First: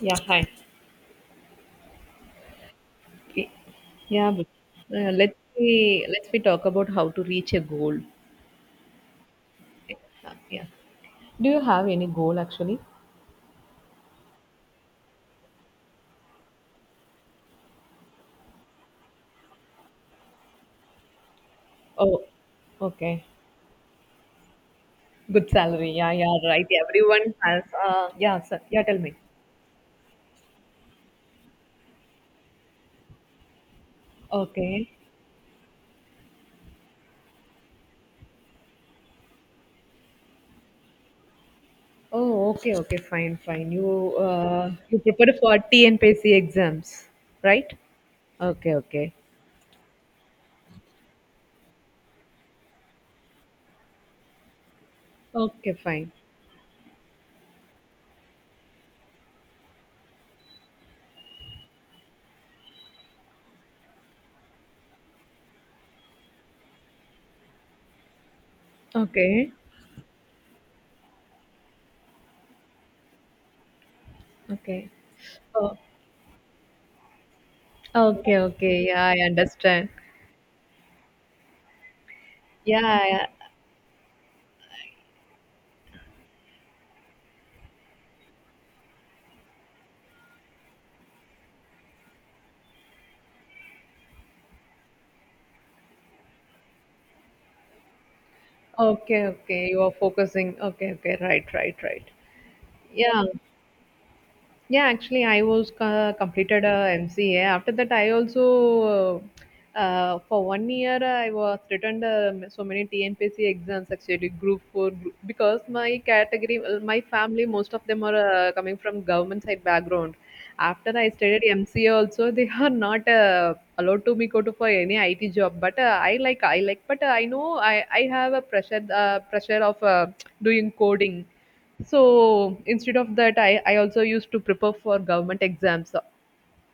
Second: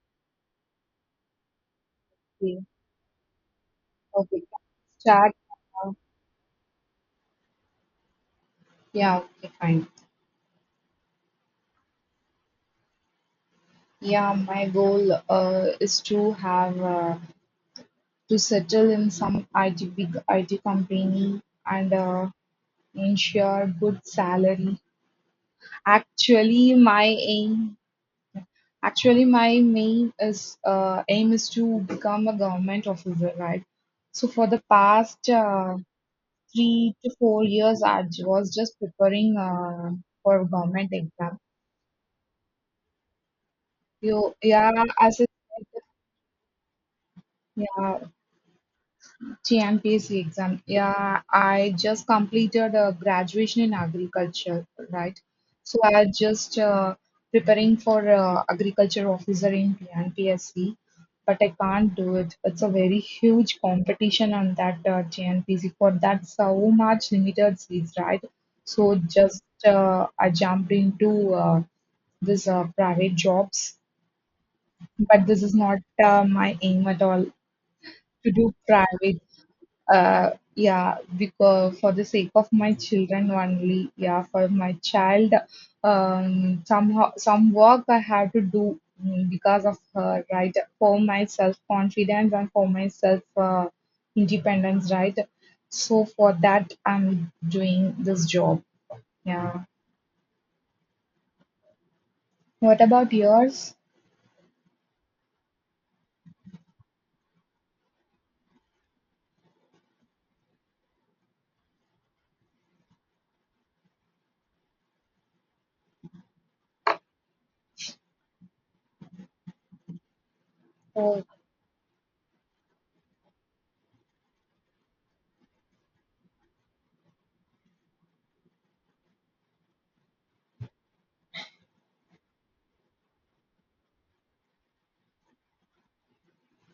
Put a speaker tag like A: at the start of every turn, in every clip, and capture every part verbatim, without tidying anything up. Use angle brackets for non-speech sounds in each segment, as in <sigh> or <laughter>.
A: Yeah, hi.
B: Okay,
A: Y- Yeah,
B: okay.
A: but uh,
B: Start.
A: let's
B: uh,
A: be let's We talk about how to reach a goal.
B: Yeah, okay, fine.
A: Uh, Yeah. Do you have any goal actually?
B: Yeah, my goal uh, is to have uh, to settle in some I T big I T company and
A: Oh,
B: uh,
A: okay.
B: ensure good salary.
A: Good salary. Yeah, yeah, right.
B: Actually, my
A: Everyone has.
B: aim,
A: Uh, yeah, sir. Yeah, tell me.
B: actually my main is uh, aim is to become a government officer, right? So for the
A: Okay.
B: past uh, three to four years, I was just preparing uh, for government exam.
A: Oh, okay, okay. Fine, fine. You
B: You,
A: uh,
B: yeah,
A: you
B: as I
A: prepare for T N P S C exams, right?
B: yeah,
A: Okay, okay.
B: G M P S C exam. Yeah, I just completed a graduation in agriculture, right?
A: Okay,
B: So I
A: fine.
B: just uh, preparing for uh, agriculture officer in G M P S C, but I can't do it. It's a very huge competition on that uh, G M P S C for that so much limited seats, right? So just
A: Okay,
B: uh, I jumped into uh, this uh, private jobs,
A: okay.
B: but this is
A: Oh,
B: not uh, my aim at all to
A: okay,
B: do
A: okay. Yeah, I
B: private.
A: understand.
B: Uh yeah, because for the sake of my
A: Yeah, yeah.
B: children only, yeah, for my child, um somehow some work I have to do, mm, because of her, right? For my self confidence and for my self uh, independence, right? So for that I'm doing this job.
A: Okay,
B: Yeah,
A: okay. You are focusing. Okay, okay. Right, right, right.
B: what about
A: Yeah.
B: yours?
A: Yeah, actually, I was uh, completed uh, M C A. After that, I also uh, for one year I was written uh, so many T N P S C exams actually, group four group, because my category, well, my family, most of them are uh, coming from government side background. After I
B: Oh,
A: studied M C A, also they <laughs> are not uh, allowed to me go to for any I T job. But uh, I like I like, but uh, I know I I have a pressure uh, pressure of uh, doing coding. So instead of that, i, I also used to prepare for government exams. So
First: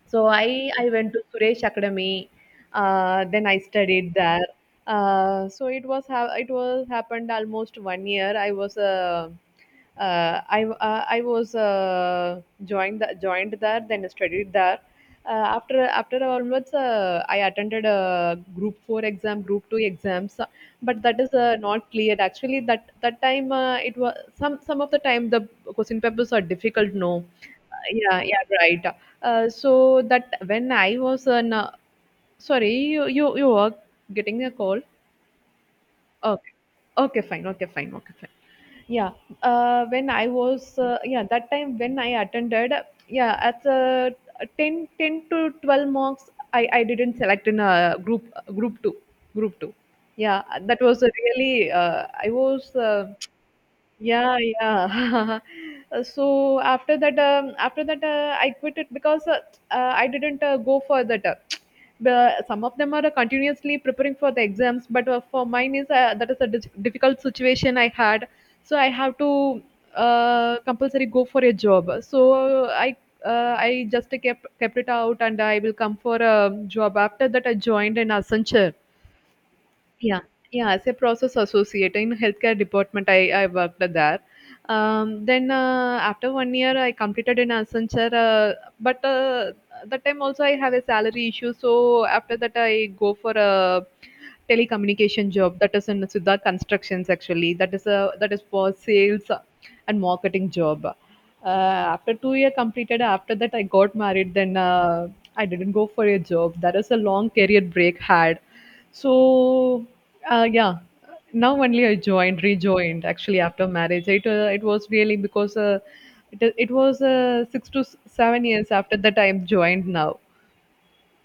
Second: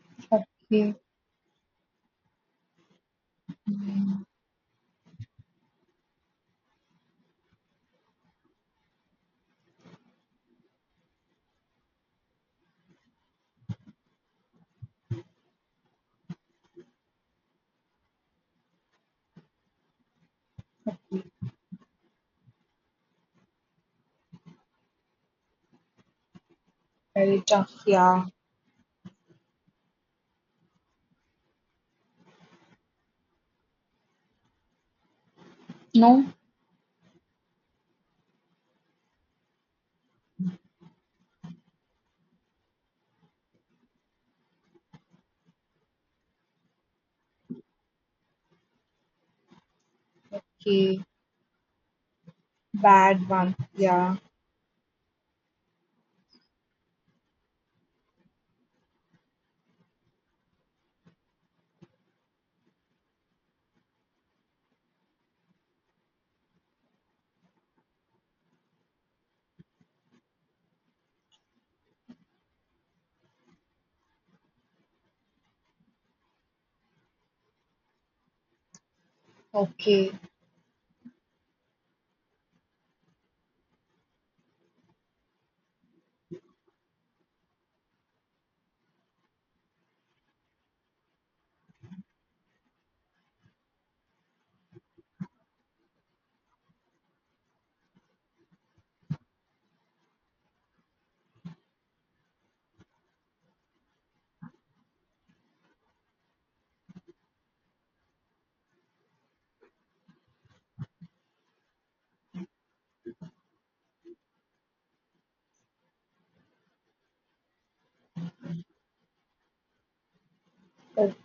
A: so i i
B: okay.
A: went to Suresh Academy. Uh, then I studied there. Uh, so it was ha- it was happened almost one year. I was uh, uh, I uh, I was uh, joined joined there, then studied there. Uh, after after onwards, uh, I attended a group four exam, group two exams, but that is uh, not clear. Actually, that that time uh, it was some some of the time the question papers are difficult, no?
B: Very
A: Uh,
B: tough,
A: yeah,
B: yeah.
A: yeah, right. Uh, so that when I was an uh, Sorry, you you you were getting a call.
B: No.
A: Okay, okay, fine, okay, fine, okay, fine. Yeah. uh, when I was uh, Yeah, that time when I attended, yeah as a 10 ten to twelve marks, i i didn't select in a group, group two, group two. Yeah, that
B: Okay.
A: was a really, uh, I was uh,
B: Bad one. Yeah.
A: yeah, yeah. <laughs> Uh, So after that, um, after that, uh, I quit it because uh, uh, I didn't uh, go for that. Uh, <tsk> the, some of them are uh, continuously preparing for the exams, but uh, for mine is uh, that is a dis- difficult situation I had. So I have to uh, compulsory go for a job. So I uh, I just kept kept it out, and I will come for a job. After that, I joined in Accenture.
B: Okay.
A: Yeah, yeah. As a process associate in healthcare department, I, I worked there. Um, then uh, after one year, I completed in Accenture. Uh, but uh, that time also I have a salary issue, so after that I go for a telecommunication job, that is in Siddharth Constructions. Actually that is a, that is for sales and marketing job. Uh, after two year completed, after that I got married. Then uh, I didn't go for a job. That is a long career break had. So uh, yeah, now only I joined, rejoined actually after marriage. It uh, it was really because uh, it it was uh, six to s- seven years after that I am joined now.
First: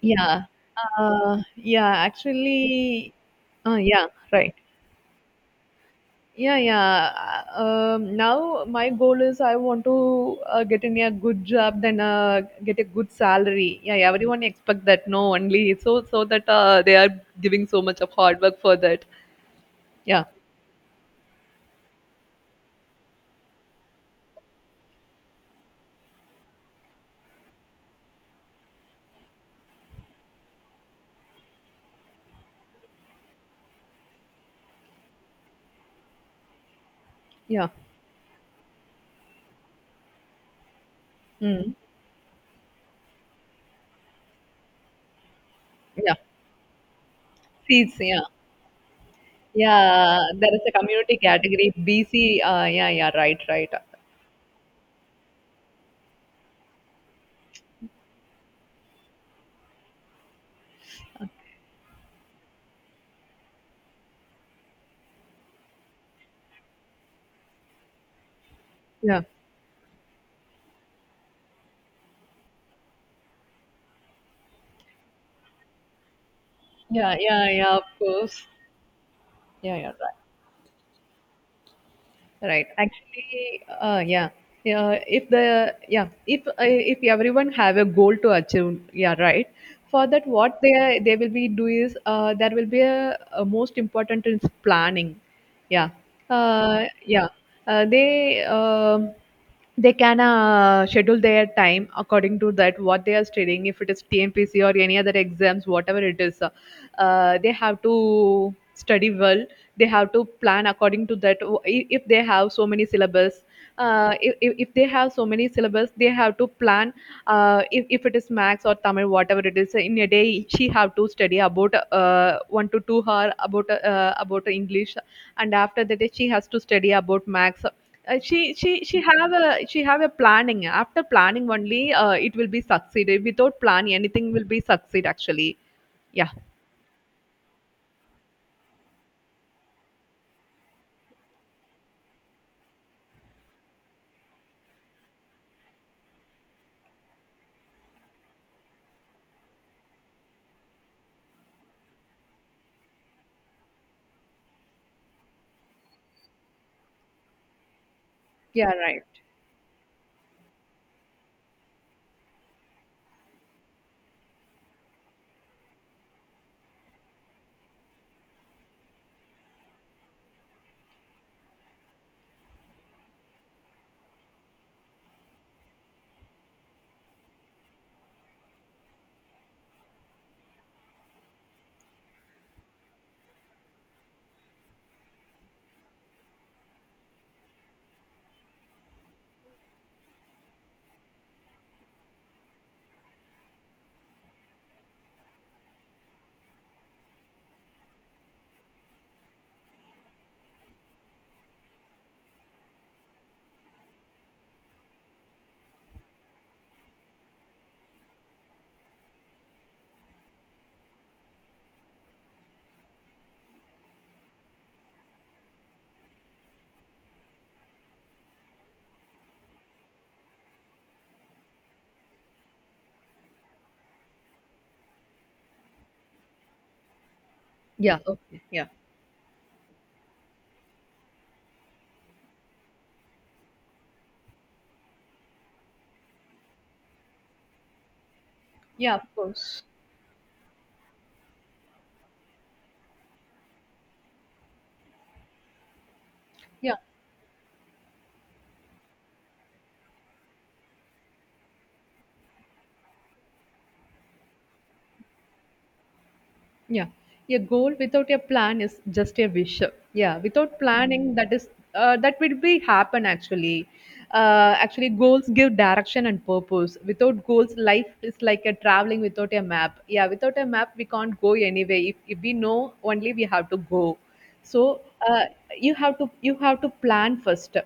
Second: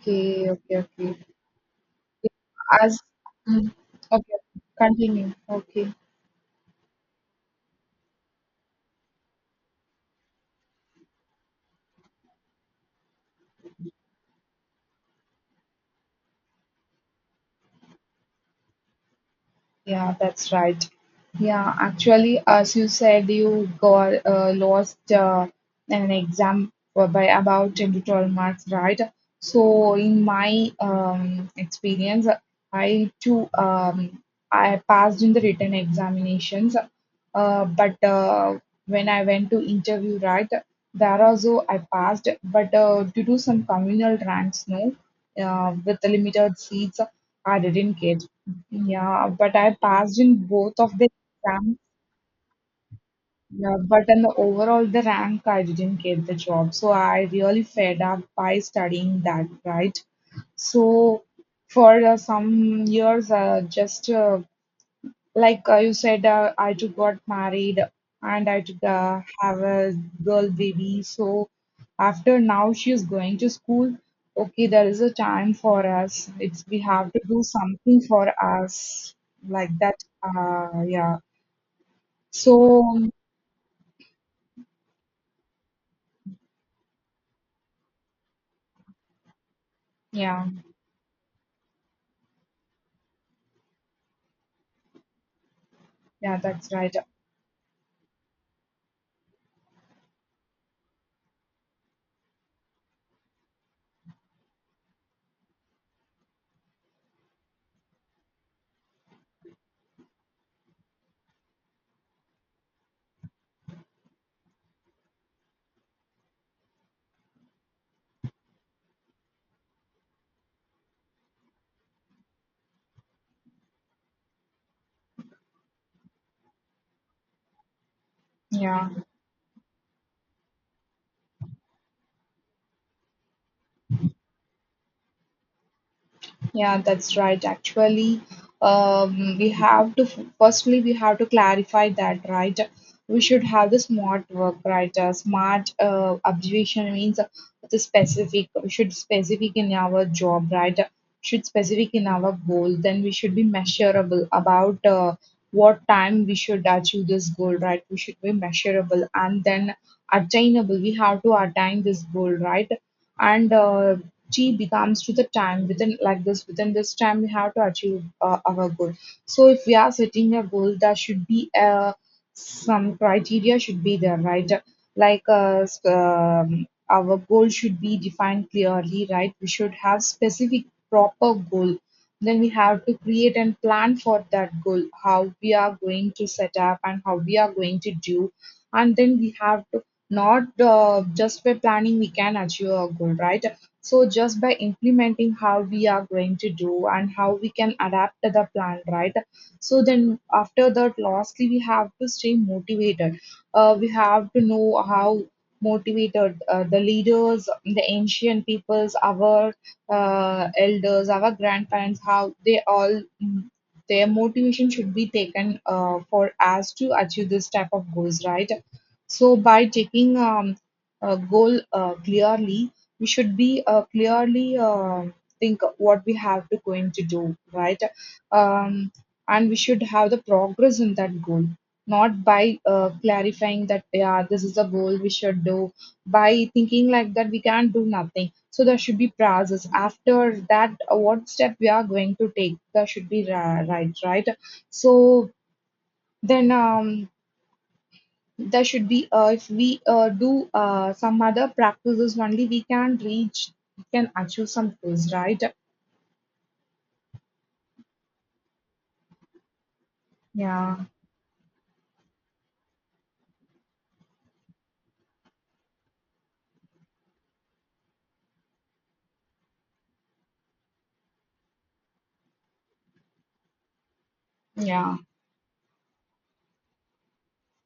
A: Yeah.
B: okay, okay.
A: Uh, yeah,
B: As
A: actually,
B: mm,
A: uh, yeah,
B: okay, okay.
A: right.
B: Continue. Okay.
A: Yeah, yeah. Uh, Um, now my goal is I want to uh, get in a good job, then uh, get a good salary. Yeah, yeah, everyone expect that, no? Only so, so that uh, they are giving so much of hard work for that.
B: Yeah,
A: Yeah,
B: that's right. Yeah, actually, as you said, you got uh, lost uh, an exam for- by about ten to twelve marks, right? So, in my um, experience, I too um, I passed in the written examinations, uh,
A: yeah,
B: but uh, when I went to interview, right, there also
A: mm,
B: I passed, but uh, due to some communal ranks, no, uh, with the
A: yeah.
B: limited seats, I
A: Seats,
B: didn't
A: yeah,
B: get. Yeah, but I
A: yeah.
B: passed in
A: There is a
B: both of the
A: community category
B: exams.
A: B C. Uh, yeah, yeah, right, right.
B: Yeah, but in the overall the rank I didn't get the job. So I really fed up by studying that, right? So for uh, some years, uh, just uh, like uh, you said, uh, I too got married and I too uh,
A: Yeah,
B: have a girl baby. So after now she is going to school. Okay, there is a time for us. It's we have
A: yeah,
B: to do
A: yeah, yeah. Of
B: something for
A: course.
B: us like
A: Yeah, yeah,
B: that.
A: right.
B: Uh, yeah.
A: Right.
B: So
A: Actually, uh, yeah. Yeah, if the yeah, if uh, if everyone have a goal to achieve, yeah, right. For that,
B: yeah,
A: what they they will be do is uh, there will be a, a most important is planning. Yeah,
B: yeah, that's
A: uh,
B: right.
A: yeah. Uh, they um, they can uh, schedule their time according to that what they are studying. If it is T N P C or any other exams, whatever it is, uh, uh, they have to study well. They have to plan according to that. O- i- if they have so many syllabus, uh, if, if if they have so many syllabus they have to plan. Uh, if, if it is max or tamil whatever it is, in a day she have to study about uh, one to two hour about uh, about english, and after that she has to study about max. Uh, she she
B: Yeah.
A: she have a she have a planning. After planning only uh, it will be succeed. Without plan anything will be succeed actually. Yeah.
B: Yeah, that's right. Actually, um, we have to firstly we have to clarify that, right? We should have the smart work, right? Uh, smart uh, observation means the specific. We should specific in our job, right? Should specific in our goal. Then we should be measurable about uh, what time we should achieve this goal, right? We should be
A: Yeah, right.
B: measurable and then attainable. We have to attain this goal, right? and uh, T becomes to the time, within like this, within this time we have to achieve uh, our goal. So if we are setting a goal, there should be uh, some criteria should be there, right? Like uh, s- um, our goal should be defined clearly, right? We should have specific proper goal. Then we have to create and plan for that goal, how we are going to set up and how we are going to do, and then we have to not uh, just by planning we can achieve our goal, right? So just by implementing how we are going to do and how we can adapt to the plan, right? So then after that, lastly, we have to stay motivated. Uh, we have to know how motivated uh, the leaders, the ancient peoples, our uh, elders, our grandparents, how they all mm, their motivation should be taken uh, for us to achieve this type of goals, right? So by taking, um, a goal uh, clearly, we should be uh, clearly uh, think what we have to going to do, right?
A: Yeah, okay. Yeah.
B: um, and we should have the progress in that goal, not by uh, clarifying that, yeah, this is the goal we should do. By thinking like that, we can't do nothing, so there should
A: Yeah,
B: be
A: of course.
B: process after that. Uh, what step we are going to take, there should be ri- right right So then,
A: Yeah.
B: um, there should be uh, if we uh, do uh, some other practices only we can reach, we can achieve some goals, right?
A: Yeah. A goal without a plan is just a wish. Yeah. Without
B: Yeah.
A: planning, that is uh, that will be happen actually. Uh, actually, goals give direction and purpose. Without goals, life is like a traveling without a map. Yeah, without a map, we can't go anywhere. If, if we know only, we have to go. So
B: Yeah.
A: uh, you have to you have to plan first.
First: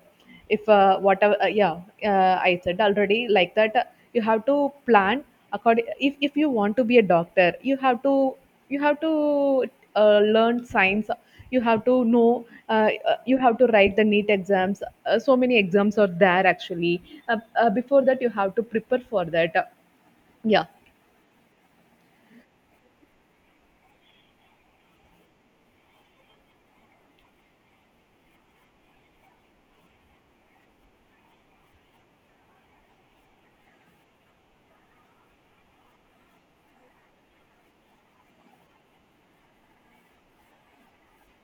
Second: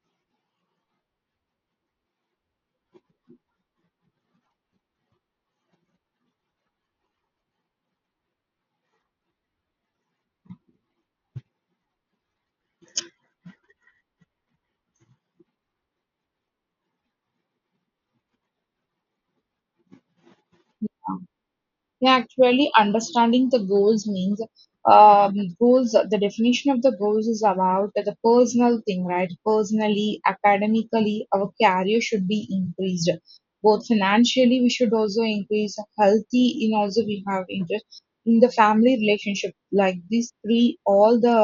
A: If uh, whatever, uh, yeah, uh, I said already like that. uh, You have to plan according. If, if you want to be a doctor you have to you have to uh, learn science. You have to know uh, uh, you have to write the neat exams. Uh, so many exams are there actually. Uh, uh, before that you have to prepare for that. Uh, yeah,
B: Yeah, actually understanding the goals means, um, goals, the definition of the goals, is about the personal thing, right? Personally, academically, our career should be increased. Both financially we should also increase, healthy in also we have interest in the family relationship, like these three all the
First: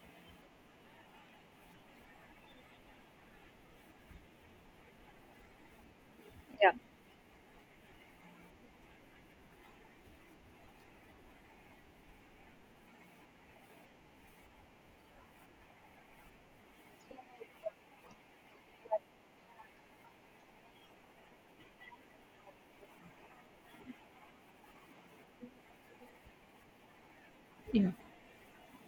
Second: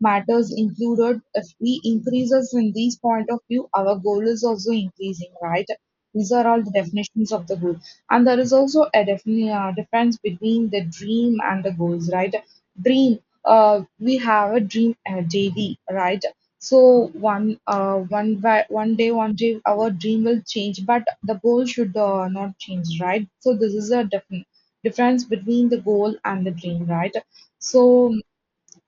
B: matters included. If we increases in these point of view, our goal is also increasing, right? These are all the
A: yeah,
B: definitions of the goal. And there is also a defini- uh, difference between the dream and the goals, right? Dream, uh, we have a dream uh, daily, right? So one, uh, one, by, one day, one day, our dream will change, but the goal should uh, not change, right? So this is a different difference between the goal and the dream, right? So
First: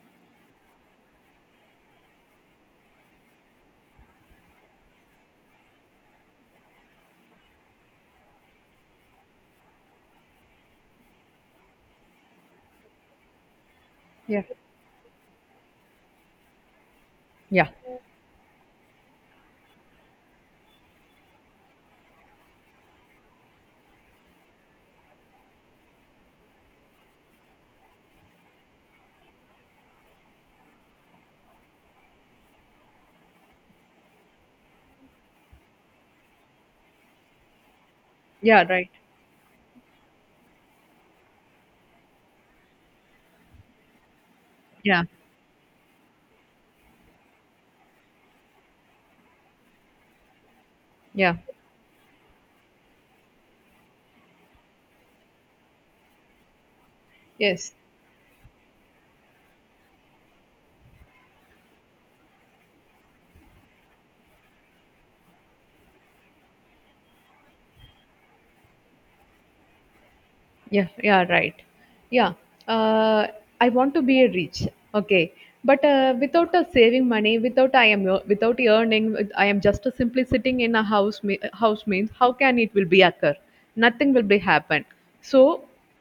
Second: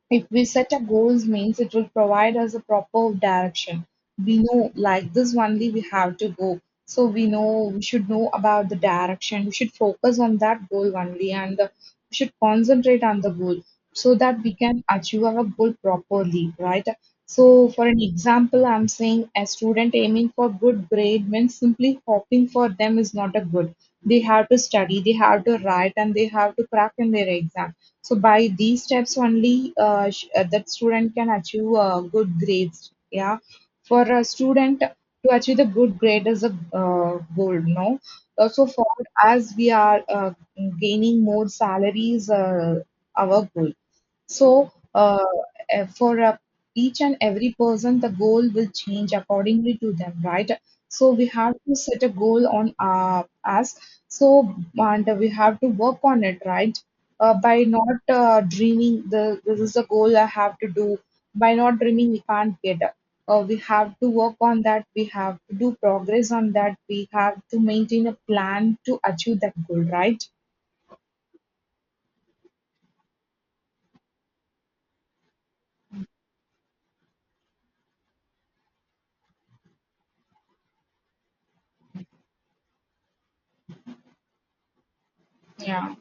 B: if we set a goals means, it will provide us a proper direction. We know like this only we have to go. So we know, we should know about the direction. We should focus on that goal only, and the, we should concentrate on the goal so that
A: yeah,
B: we
A: yeah,
B: can achieve our goal properly, right?
A: yeah,
B: So for an example, I'm saying a student aiming for good grade means simply hoping for them is not a good. They have to study, they have to write, and they have to crack in their exam, so by these steps only, uh, sh- uh, that student can achieve uh, good grades. Yeah, for a student to achieve the good grade is a uh, goal. No, uh,
A: yeah,
B: so for
A: right,
B: as we are uh, gaining more salaries, uh, our goal. So,
A: yeah,
B: uh, eh, for uh, each and every person, the goal will change accordingly to them, right? So we
A: yeah,
B: have to set a goal on uh, us. So and we have to work on it, right? Uh, by
A: yes.
B: not uh, dreaming, the this is the goal I have to do. By not dreaming, we can't get up. Uh, we have to work on that. We have to do progress on that. We have to maintain a plan to achieve that goal, right?
A: Yeah, yeah, right. Yeah, uh, I want to be a rich. Okay, but uh, without uh, saving money, without I am ear- without earning, with- I am just simply sitting in a house. me- House means how can it will be occur? Nothing will be happen. So
B: Yeah.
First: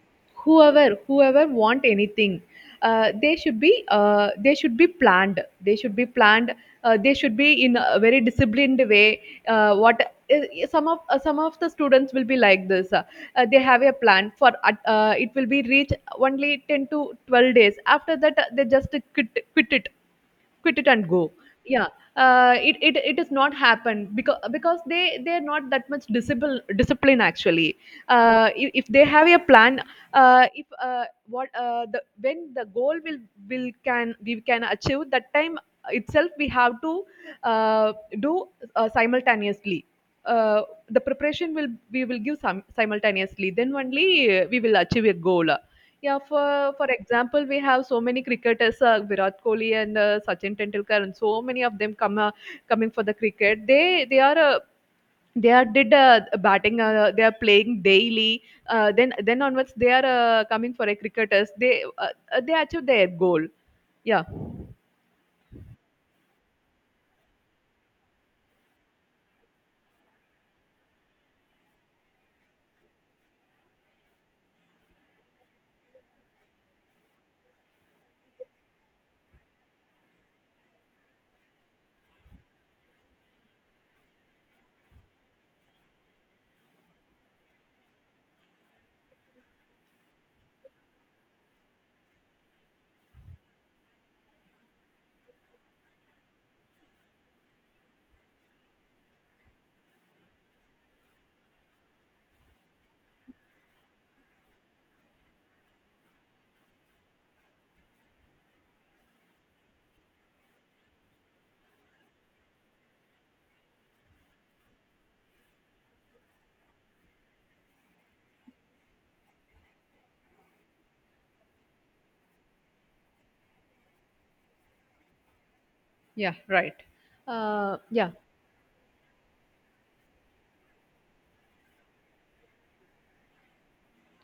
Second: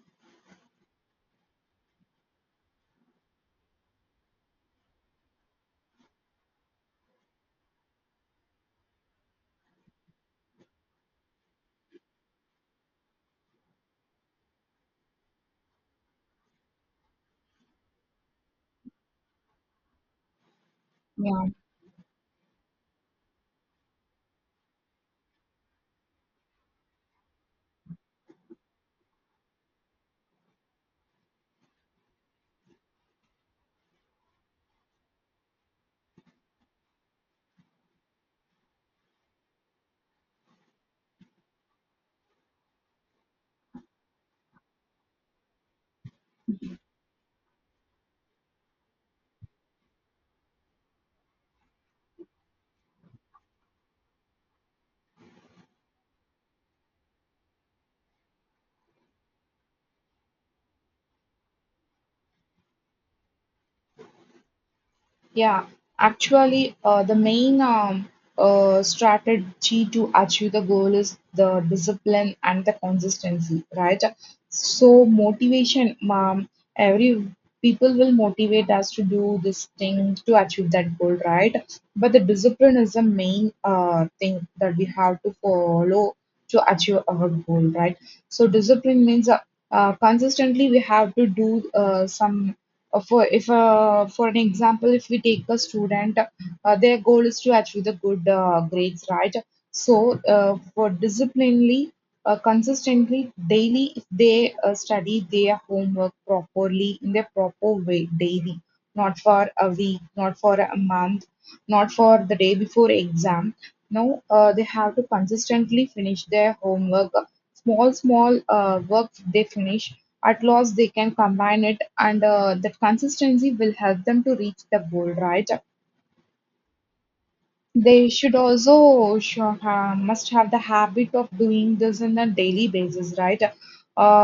A: whoever whoever want anything, uh, they should be uh, they should be planned they should be planned, uh, they should be in a very disciplined way. Uh, what I- some of uh, Some of the students will be like this. Uh, uh, they have a plan for uh, uh, it will be reached only ten to twelve days. After that uh, they just quit quit it quit it and go.
B: Yeah.
A: Yeah. Uh, it, it it is not happened because because they they're not that much discipline discipline actually. Uh, if, if they have a plan, uh, if uh, what uh, the when the goal will will can we can achieve, that time itself we have to uh, do uh, simultaneously. uh, the preparation will, we will give some simultaneously, then only uh, we will achieve a goal. Yeah, for for example we have so many cricketers, uh, Virat Kohli and uh, Sachin Tendulkar, and so many of them come uh, coming for the cricket. They they are uh, they are did uh, batting, uh, they are playing daily. Uh, then then onwards they are uh, coming for a cricketers. they uh, uh, they achieve their goal. Yeah,
B: Yeah, actually, uh, the main um, uh, strategy to achieve the goal is the discipline and the consistency, right? So motivation, mom, every people will motivate us to do this thing to achieve that goal, right? But the discipline is the main uh, thing that we have to follow to achieve our goal, right? So discipline means uh, uh, consistently we have to do uh, some uh, For if uh, for an example, if we take a student, uh, their goal is to achieve the good uh, grades, right? So uh, for disciplinely, uh, consistently daily, if they uh, study their homework properly in their proper way daily, not for a week, not for a month, not for the day before exam, no, uh, they have to consistently finish their homework. Small small uh, work they finish, at last they can combine it, and uh, that consistency will help them to reach the goal, right?
A: yeah, right, uh,
B: They
A: yeah,
B: should also sure, ha- must have the habit of doing this on a daily basis, right?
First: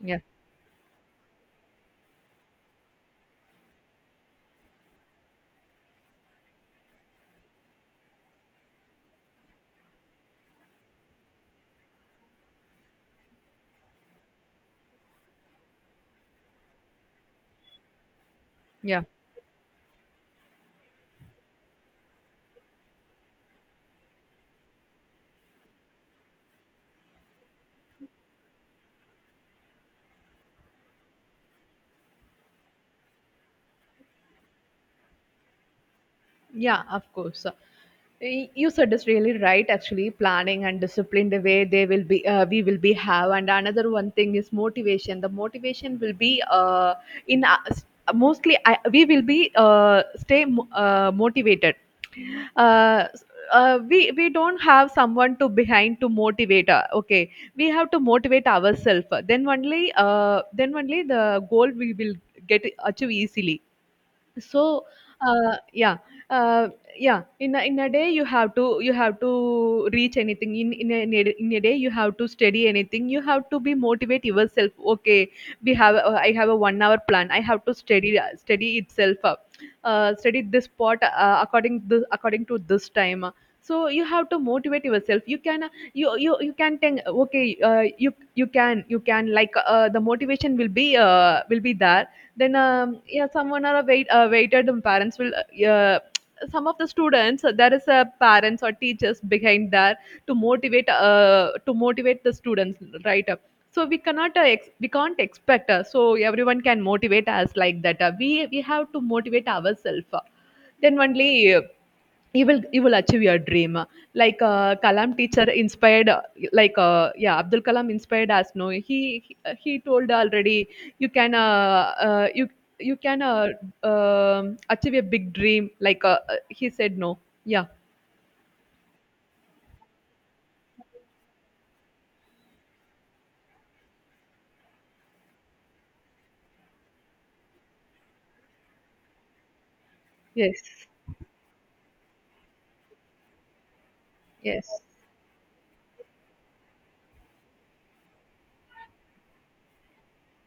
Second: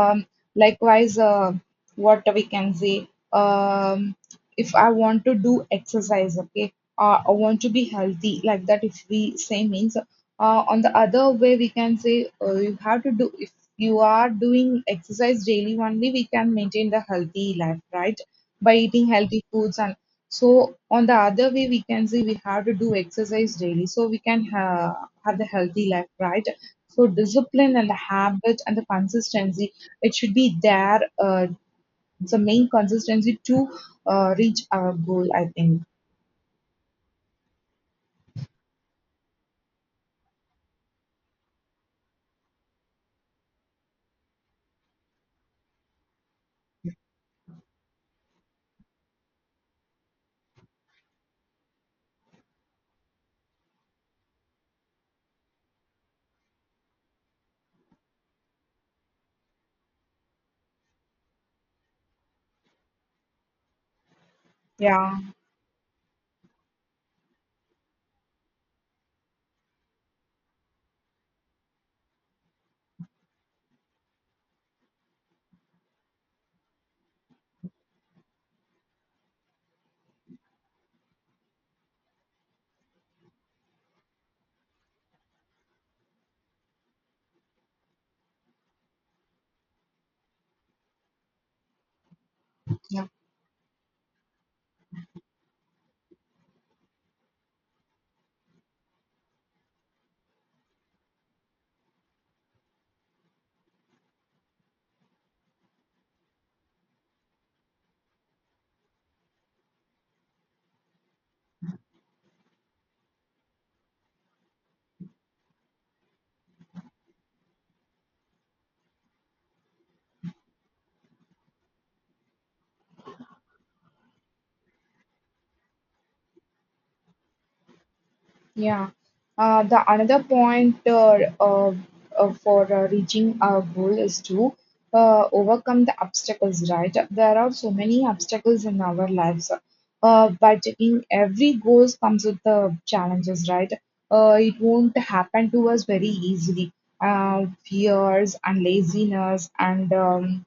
A: yeah,
B: Likewise, uh, what we can say, um, if I want to do exercise, okay, uh, I want to be healthy, like that. If we say means, uh, on the other way, we can say, uh, you have to do. If you are doing exercise daily only, we can maintain the healthy life, right? By
A: yeah.
B: eating healthy foods and so on the other way, we can see we have to do exercise daily so we can ha- have the healthy life, right? So discipline and the habit and the consistency, it should be there. Uh, the main consistency to uh, reach our goal, I think.
A: Yeah, of course. So, Y- You said this really right. Actually, planning and discipline, the way they will be, uh, we will be have. And another one thing is motivation. The motivation will be uh, in uh, s- mostly I, we will be uh, stay mo- uh, motivated. Uh, s- uh, we we don't have someone to behind to motivate. Uh, okay, we have to motivate ourselves. Then only uh, then only the goal we will get, achieve easily. so
B: Yeah.
A: uh, yeah. uh, yeah, in a, in a day you have to you have to reach anything. In in a, in a in a day you have to study anything. You have to be motivate yourself. Okay, we have, uh, I have a one hour plan. I have to study, study itself up. Uh, study this part uh, according this according to this time. So you have to motivate yourself. You can uh, you you, you can think okay. Uh, you you can you can like uh, the motivation will be, uh, will be there. Then um,
B: Yeah.
A: Yeah, someone or a wait uh, waited, um, parents will uh, yeah, some of the students, uh, there is a parents or teachers behind that to motivate, uh, to motivate the students, right up. So we cannot uh, ex- we can't expect uh, so everyone can motivate us like that. Uh, we we have to motivate ourselves, uh, then only you will you will achieve your dream. Like uh, Kalam teacher inspired, uh, like uh, yeah, Abdul Kalam inspired us, no? he he, he told already, you can uh, uh, you you can uh, um achieve a big dream. Like uh, uh, he said, no? Yeah,
B: Yeah. Uh, the another point, uh, uh, uh, for uh, reaching our goal is to uh, overcome the obstacles, right? There are so many obstacles in our lives, uh, but
A: yes,
B: in every goal comes with the challenges, right? Uh, it
A: yes,
B: won't happen to us very easily. Uh, fears and laziness and um,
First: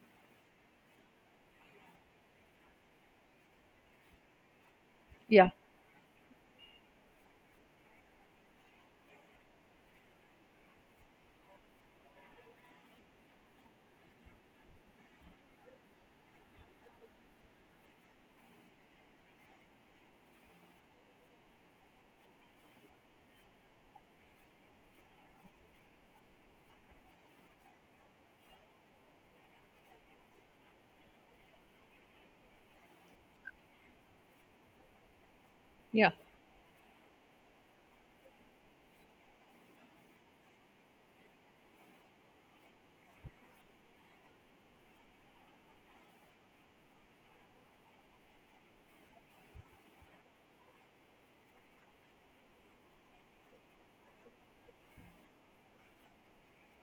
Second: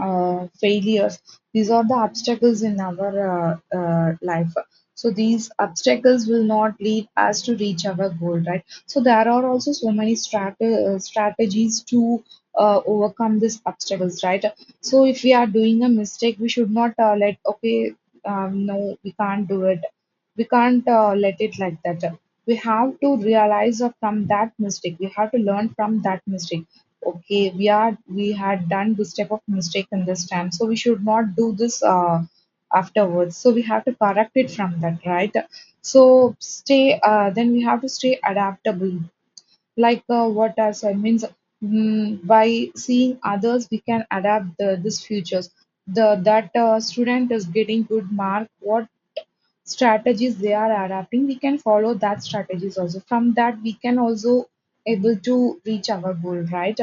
B: uh, failures. These are the obstacles in our uh, uh, life. So these
A: yeah,
B: obstacles will not lead us to reach our goal, right? So there are also so many strat- uh, strategies to uh, overcome these obstacles, right? So if we are doing a mistake, we should not uh, let, okay, um, no, we can't do it. We can't uh, let it like that. We have to realize uh, from that mistake. We have to learn from that mistake. Okay we are we had done this type of mistake in this time, so we should not do this uh, afterwards. So we have to correct it from that, right? So
A: yeah,
B: stay uh, then we have to stay adaptable, like uh, what I said means, mm, by seeing others we can adapt the, this futures. The that uh, student is getting good mark. What strategies they are adapting, we can follow that strategies also. From that, we can also able to reach our goal, right?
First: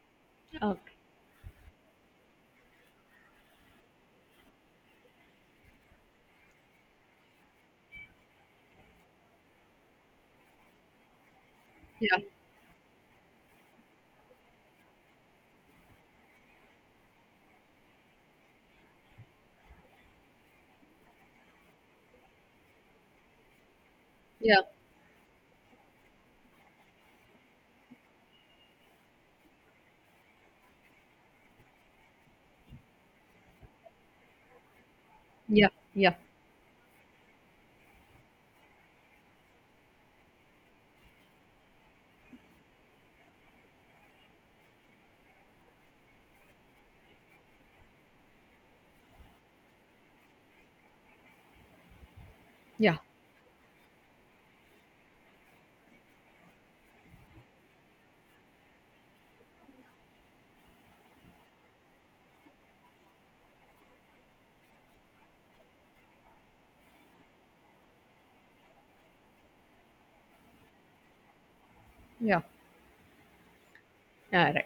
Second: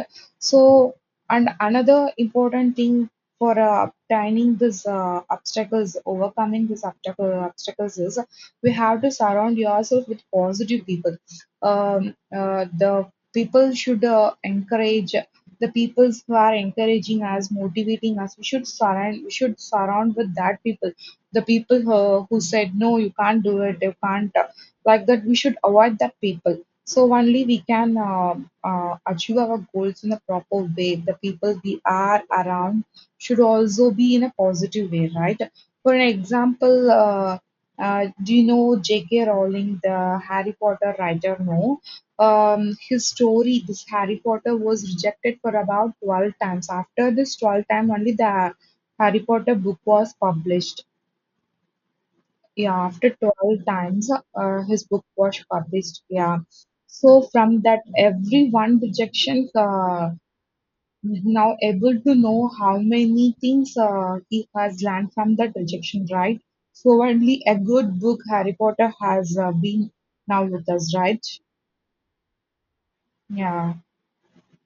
A: okay,
B: So, and another important thing for uh, obtaining this uh, obstacles, overcoming this obstacle obstacles is we have to surround yourself with positive people. Um,
A: yeah,
B: uh, the people should uh, encourage, the people who are encouraging us, motivating us. We should surround we should surround with that people, the people who, who said no, you can't do it, you can't uh,
A: yeah,
B: like that. We should avoid that people, so only we can uh, uh, achieve our goals in a proper way. The people we are around should also be in a positive way, right?
A: yeah,
B: For an
A: yeah,
B: example, uh, uh, do you know J K. Rowling, the Harry Potter writer? No, um, his story, this Harry Potter, was rejected for about twelve times. After this twelve time, only the Harry Potter book was published. Yeah,
A: yeah,
B: after twelve times uh, his book was published. Yeah, so from that every one rejection, uh, now able to know how many things uh, he has learned from that rejection, right? So only a good book, Harry Potter, has uh, been now with us, right?
A: yeah.
B: Yeah.
A: Yeah, right.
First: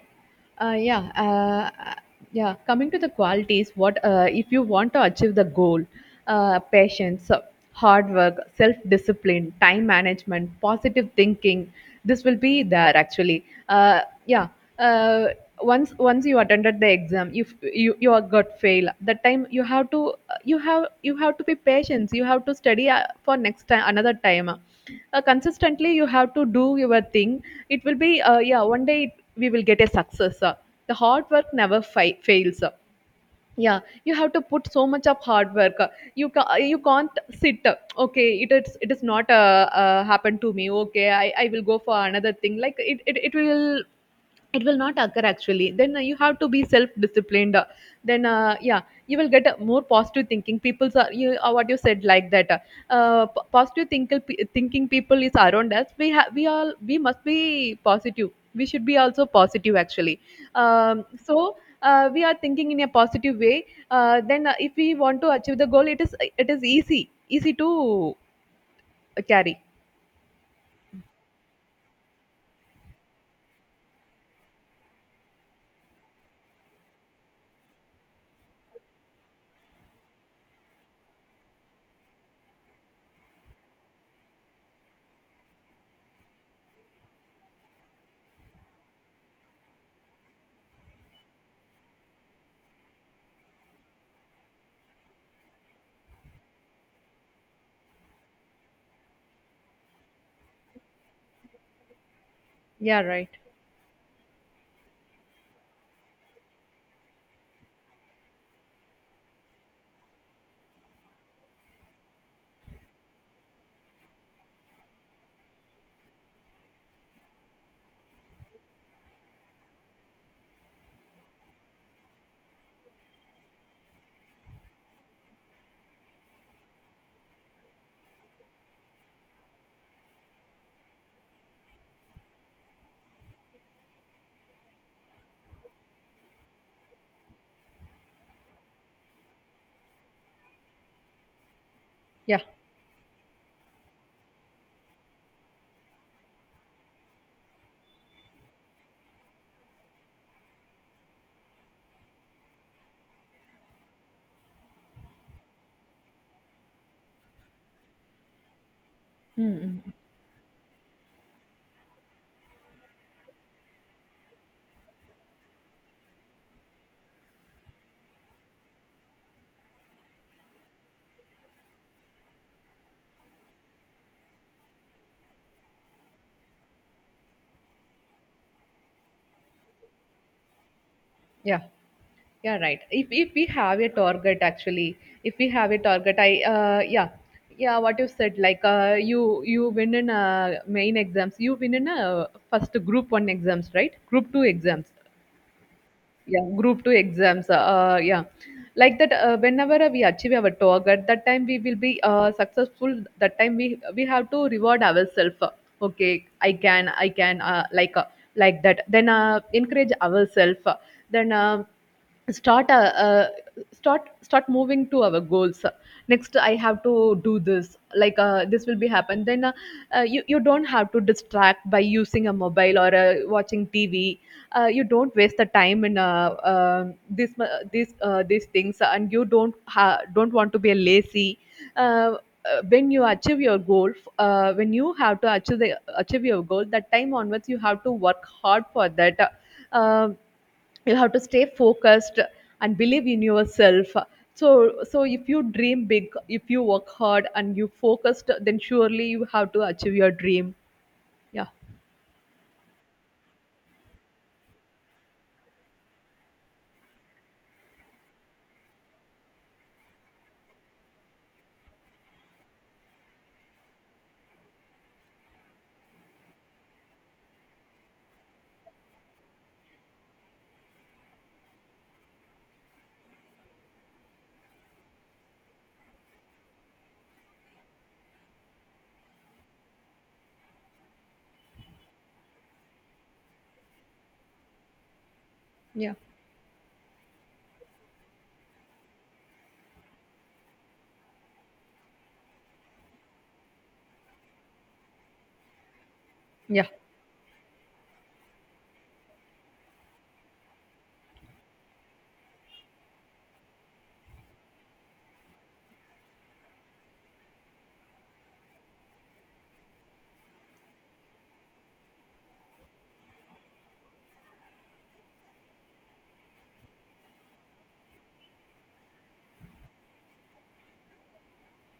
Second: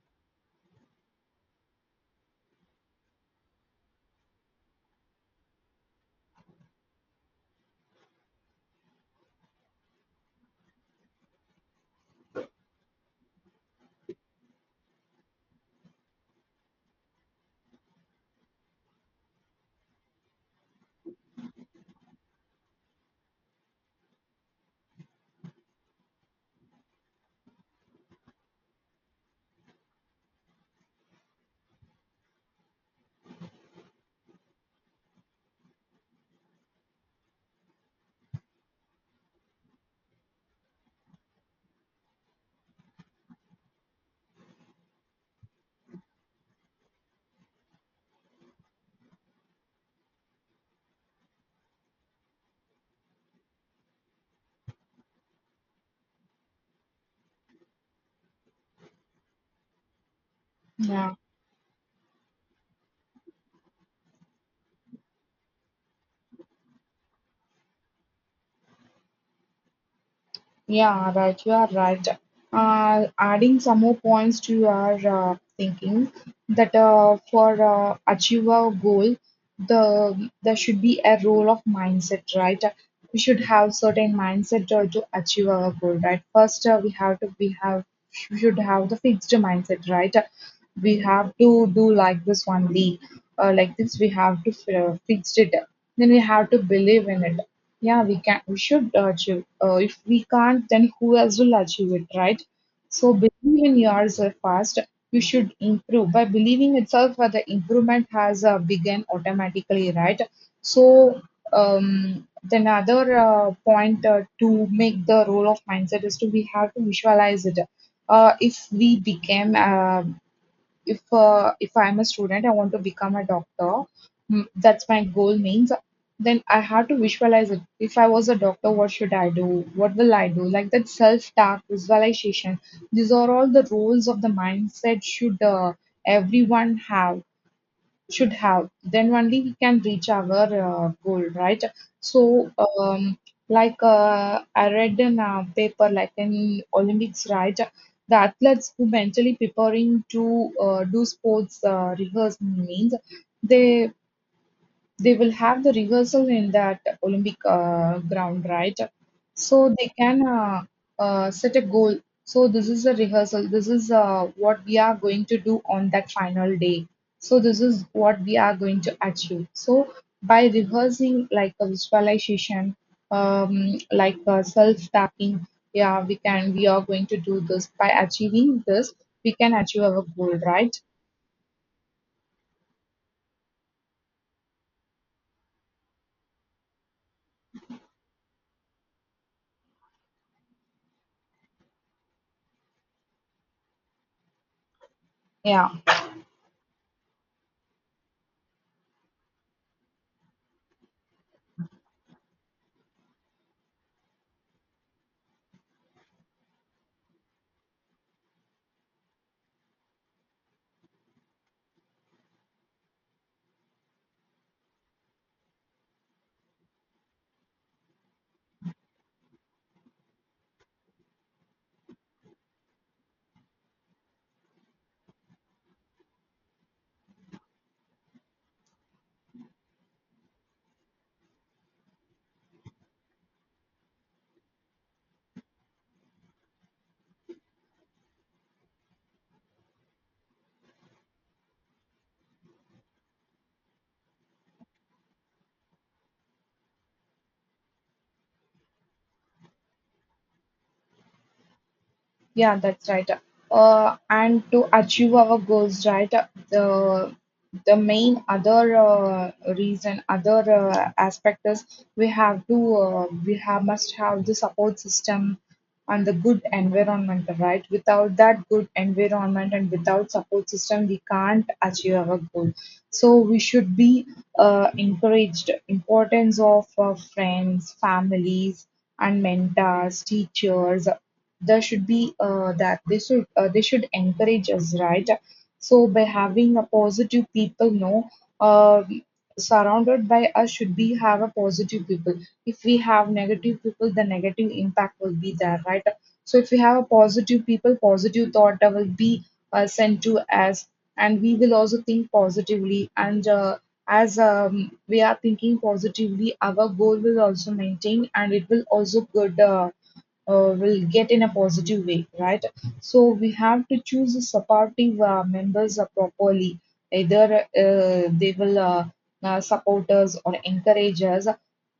A: Uh, yeah, uh, uh, yeah, coming to the qualities, what uh, if you want to achieve the goal? Uh, patience, uh, hard work, self-discipline, time management, positive thinking. This will be there actually. Uh, yeah uh, once once you attended the exam, if you you are got fail, that time you have to you have you have to be patient. You have to study uh, for next time, another time, uh, consistently you have to do your thing. It will be uh, yeah one day, it, we will get a success uh. The hard work never fi- fails uh. yeah you have to put so much of hard work uh. You ca- you can't sit uh, okay, it is it is not uh, uh, happened to me. Okay, I, I will go for another thing, like it, it, it will it will not occur actually. Then uh, you have to be self disciplined, uh, then uh, yeah you will get a more positive thinking people are you, uh, what you said, like that uh, uh, p- positive thinking thinking people is around us. We have, we all we must be positive. We should be also positive actually. um,
B: Yeah.
A: so uh, we are thinking in a positive way. Uh, then uh, if we want to achieve the goal, it is it is easy, easy to carry.
B: Yeah, right. You are right. Uh, adding some more points to your uh, thinking, that uh, for uh, achieve a goal, the there should be a role of mindset, right? We should have certain mindset to, to achieve our goal, right? First, uh, we have to we have we should have the fixed mindset, right? We have to do like this only, uh, like this. We have to uh, fix it. Then we have to believe in it. Yeah, we can. We should achieve. Uh, if we can't, then who else will achieve it, right?
A: Yeah,
B: So believe
A: right.
B: in yourself first. You should improve by believing itself. uh, The improvement has uh, begun automatically, right? So, um, then another uh, point uh, to make the role of mindset is to we have to visualize it. Uh, if we became uh, if uh, if I'm a student, I want to become a doctor. Mm, that's my goal means, then I have to visualize it. If I was a doctor, what should I do, what will I do, like that. Self talk, visualization, these are all the roles of the mindset should uh, everyone have should have. Then only we can reach our uh, goal, right?
A: Yeah.
B: So, um, like uh, I read in a paper, like in Olympics, right? The athletes who mentally preparing to uh, do sports uh, rehearse means, they they will have the rehearsal in that Olympic uh, ground, right?
A: Mm
B: So they
A: mm.
B: can uh, uh, set a goal. So this is the rehearsal. This is uh, what we are going to do on that final day. So this is what we are going to achieve. So by rehearsing, like a visualization, um, like uh, self-tapping, yeah, we can. We are going to do this by achieving this. We can achieve our goal, right?
A: Yeah. Yeah, right. If if we have a target actually, if we have a target, I uh, yeah, yeah. what you said, like uh, you you win in uh, main exams, you win in uh, first group one exams, right? Group two exams,
B: Yeah.
A: yeah, group two exams, uh uh, yeah, like that uh, whenever we achieve our target, that time we will be uh, successful. That time we we have to reward ourselves. Okay, i can I can uh, like uh, like that. Then uh, encourage ourselves, then uh, start uh, uh, start start moving to our goals. Next I have to do this, like uh, this will be happen. Then uh, uh, you you don't have to distract by using a mobile or uh, watching tv. Uh, you don't waste the time in uh, uh, this uh, this uh, these things, and you don't ha- don't want to be a lazy. uh, uh, when you achieve your goal, uh, when you have to achieve the, achieve your goal, that time onwards you have to work hard for that. Um you have to stay focused and believe in yourself. So so if you dream big, if you work hard and you focused, then surely you have to achieve your dream. Yeah,
B: Yeah, that's right. Uh, and to achieve our goals, right, the the main other uh, reason, other uh, aspect is we have to uh, we have must have the support system and the good environment, right? Without that good environment and without support system, we can't achieve our goal. So we should be uh, encouraged importance of uh, friends, families, and mentors, teachers. There should be uh, that they should uh, they should encourage us, right? So
A: yeah,
B: by having a positive people, no, uh, surrounded by us should be have a positive people. If we have negative people, the negative impact will be there, right? So if we
A: yeah,
B: have a positive people, positive thought, that will be uh, sent to us, and we will also think positively and, uh, as um, we are thinking positively, our goal will also maintain and it will also good, uh, uh, will get in a positive way, right? So we have to choose the supportive uh, members uh, properly. Either uh, they will uh, uh, support us or encourage us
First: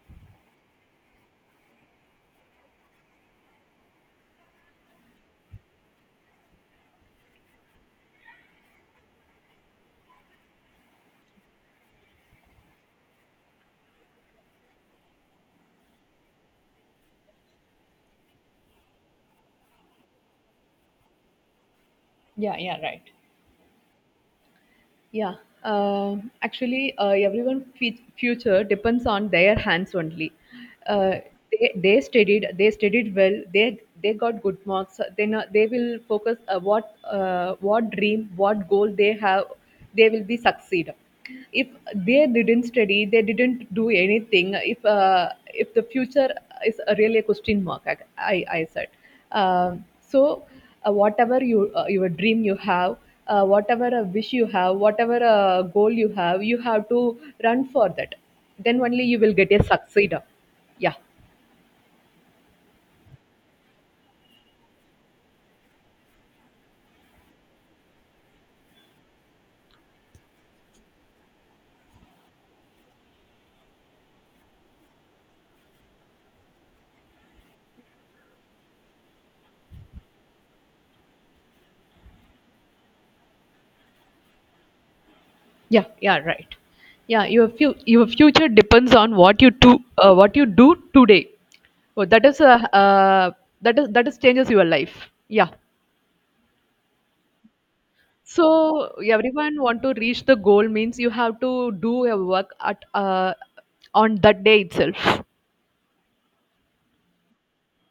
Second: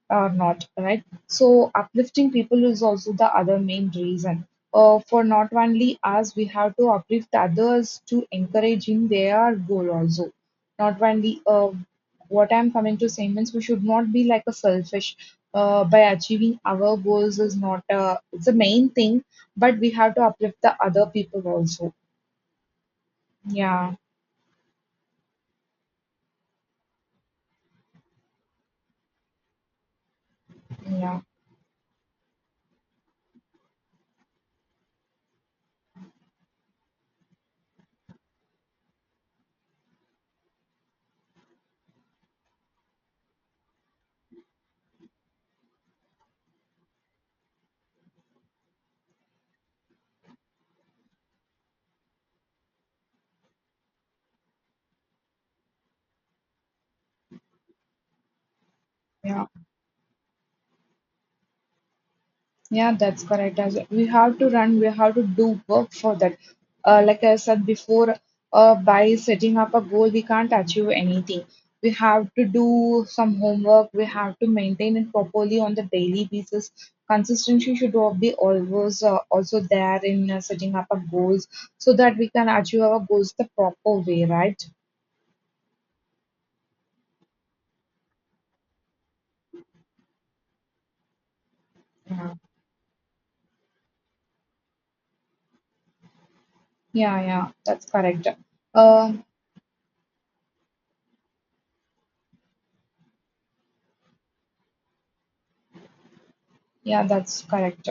B: or not, right? So uplifting people is also the other main reason. Uh, for not only us, we have to uplift others to encourage in their goal also. Not only uh, what I'm coming to say means, we should not be like a selfish. Uh, by achieving our goals is not uh. It's the main thing, but we have to uplift the other people also.
A: yeah, yeah, right.
B: Yeah,
A: Yeah, uh, actually, uh, everyone's fe- future depends on their hands only. Uh,
B: yeah,
A: they, they studied, they studied well. They they got good marks. They know, they will focus uh, what uh, what dream, what goal they have. They will be succeed. If they didn't study, they didn't do anything. If uh, if the future is really a question mark, I I I said. Um so uh, whatever you uh, your dream you have, uh, whatever a wish you have, whatever a goal you have, you have to run for that. Then only you will
B: yeah,
A: get a succeeder. Yeah.
B: yeah. That's correct. As well, we have to run, we have to do work for that. Uh, like I said before, uh, by setting up a goal, we can't achieve anything. We have to do some homework. We have to maintain it properly on the daily basis. Consistency should al- be always uh, also there in uh, setting up our goals, so that we can achieve our goals the proper way, right?
A: Yeah, yeah, right. Yeah, your fu- your future depends on what you do, uh, what you do today. Oh, that is a uh, that is that is changes your life. Yeah.
B: Yeah, yeah, that's correct.
A: So
B: Uh,
A: everyone want to reach the goal means you have to do your work at uh, on that day itself.
B: yeah, that's correct.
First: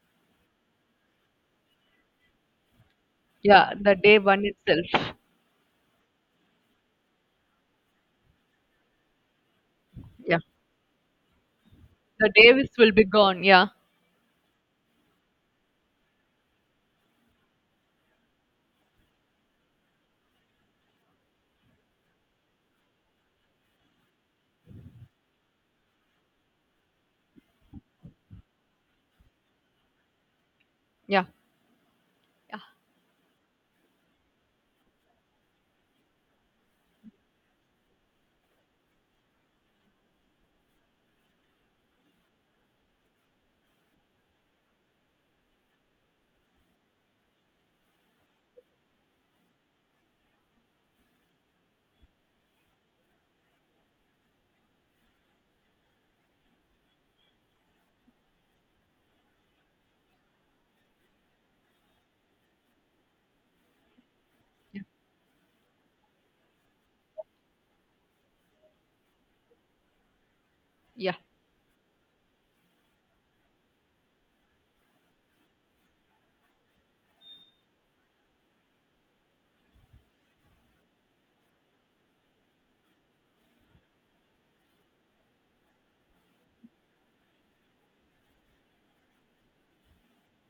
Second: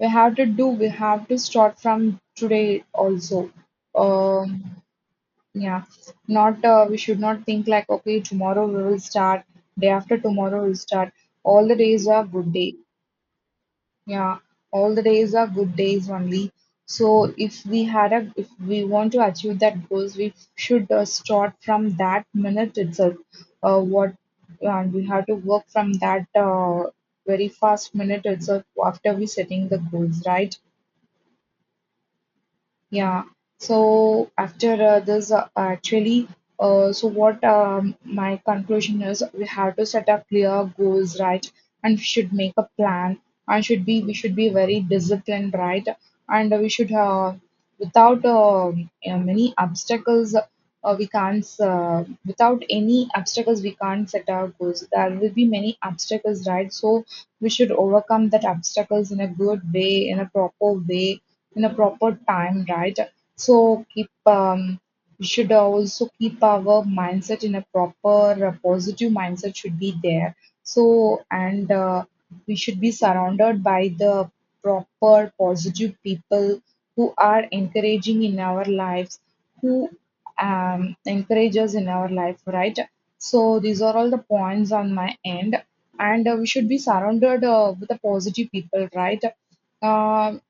B: We have to do, we have to start from today also.
A: Yeah, the day one
B: Um,
A: itself.
B: yeah, not, uh, we should not think like, okay, tomorrow we will start, day after
A: Yeah.
B: tomorrow we'll start. All the days are
A: The
B: good
A: Davis
B: day.
A: will be gone. Yeah.
B: Yeah, all the days are good days only. So if we had a, if we want to achieve that goals, we should uh, start from that minute itself. Uh, what and we have to work from that uh, very fast minute itself after we setting the goals, right?
A: Yeah. Yeah.
B: Yeah. So after uh, this, uh, actually, uh, so what um, my conclusion is, we have to set up clear goals, right? And we should make a plan, and should be we should be very disciplined, right? And we should uh, without um uh, many obstacles, uh, we can't uh, without any obstacles we can't set our goals. There will be many obstacles, right? So we should overcome that obstacles in a good way, in a proper way, in a proper time, right? So keep um, we should also keep our mindset in a proper uh, positive mindset should be there.
A: Yeah.
B: So and uh, we should be surrounded by the proper positive people who are encouraging in our lives, who um, encourage us in our life, right? So these are all the points on my end, and uh, we should be surrounded uh, with the positive people, right? Um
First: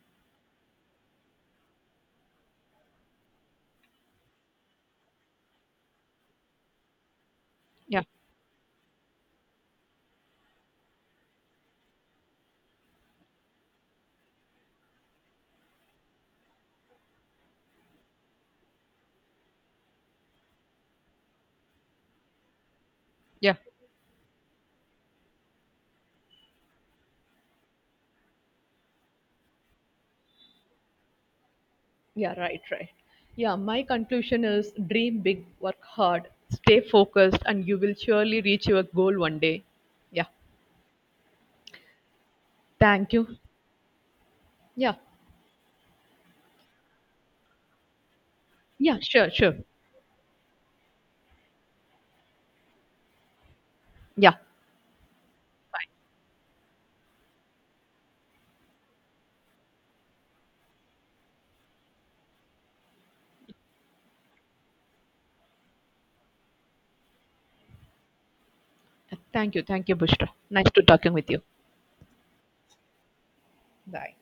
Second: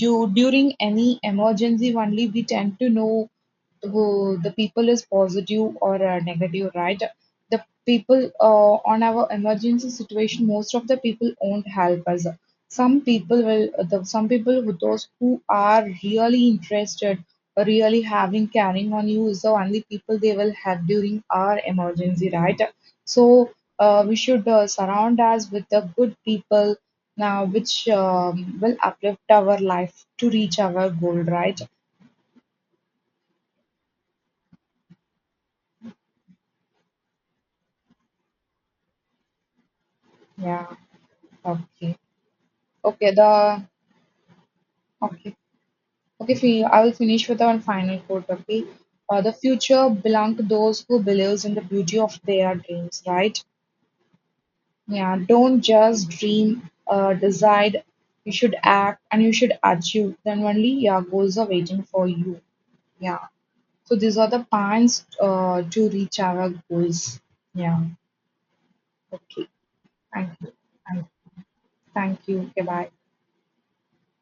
B: du- during any emergency only we tend to know who the people is positive or uh, negative, right? The
A: Yeah.
B: people uh, on our emergency situation, most of the people won't help us. Some people will, the, some people who those who are really interested, really having caring on you is the only people they will help during our emergency, right? So
A: Yeah.
B: uh, we should uh, surround us with the good people now, which um, will uplift our life to reach our goal, right?
A: Yeah. Right. Right. Yeah. My conclusion is dream big, work hard, stay focused, and you will surely reach your goal one day. Yeah.
B: Yeah. Okay. okay
A: Thank
B: the
A: you. Yeah.
B: Okay. Okay fi- I will finish with one final quote. Okay,
A: Yeah.
B: uh,
A: Sure.
B: the
A: Sure.
B: future belongs to those who believes in the beauty of their dreams, right?
A: Yeah.
B: Yeah, don't just dream, uh, decide. You should act and you should achieve, then only your goals are waiting for you. Yeah, so these are the plans uh, to reach our goals. Yeah. Okay.
A: Thank you. Thank you, Bushra.
B: Thank you.
A: Nice to talking with you.
B: Thank you. Goodbye.
A: Bye.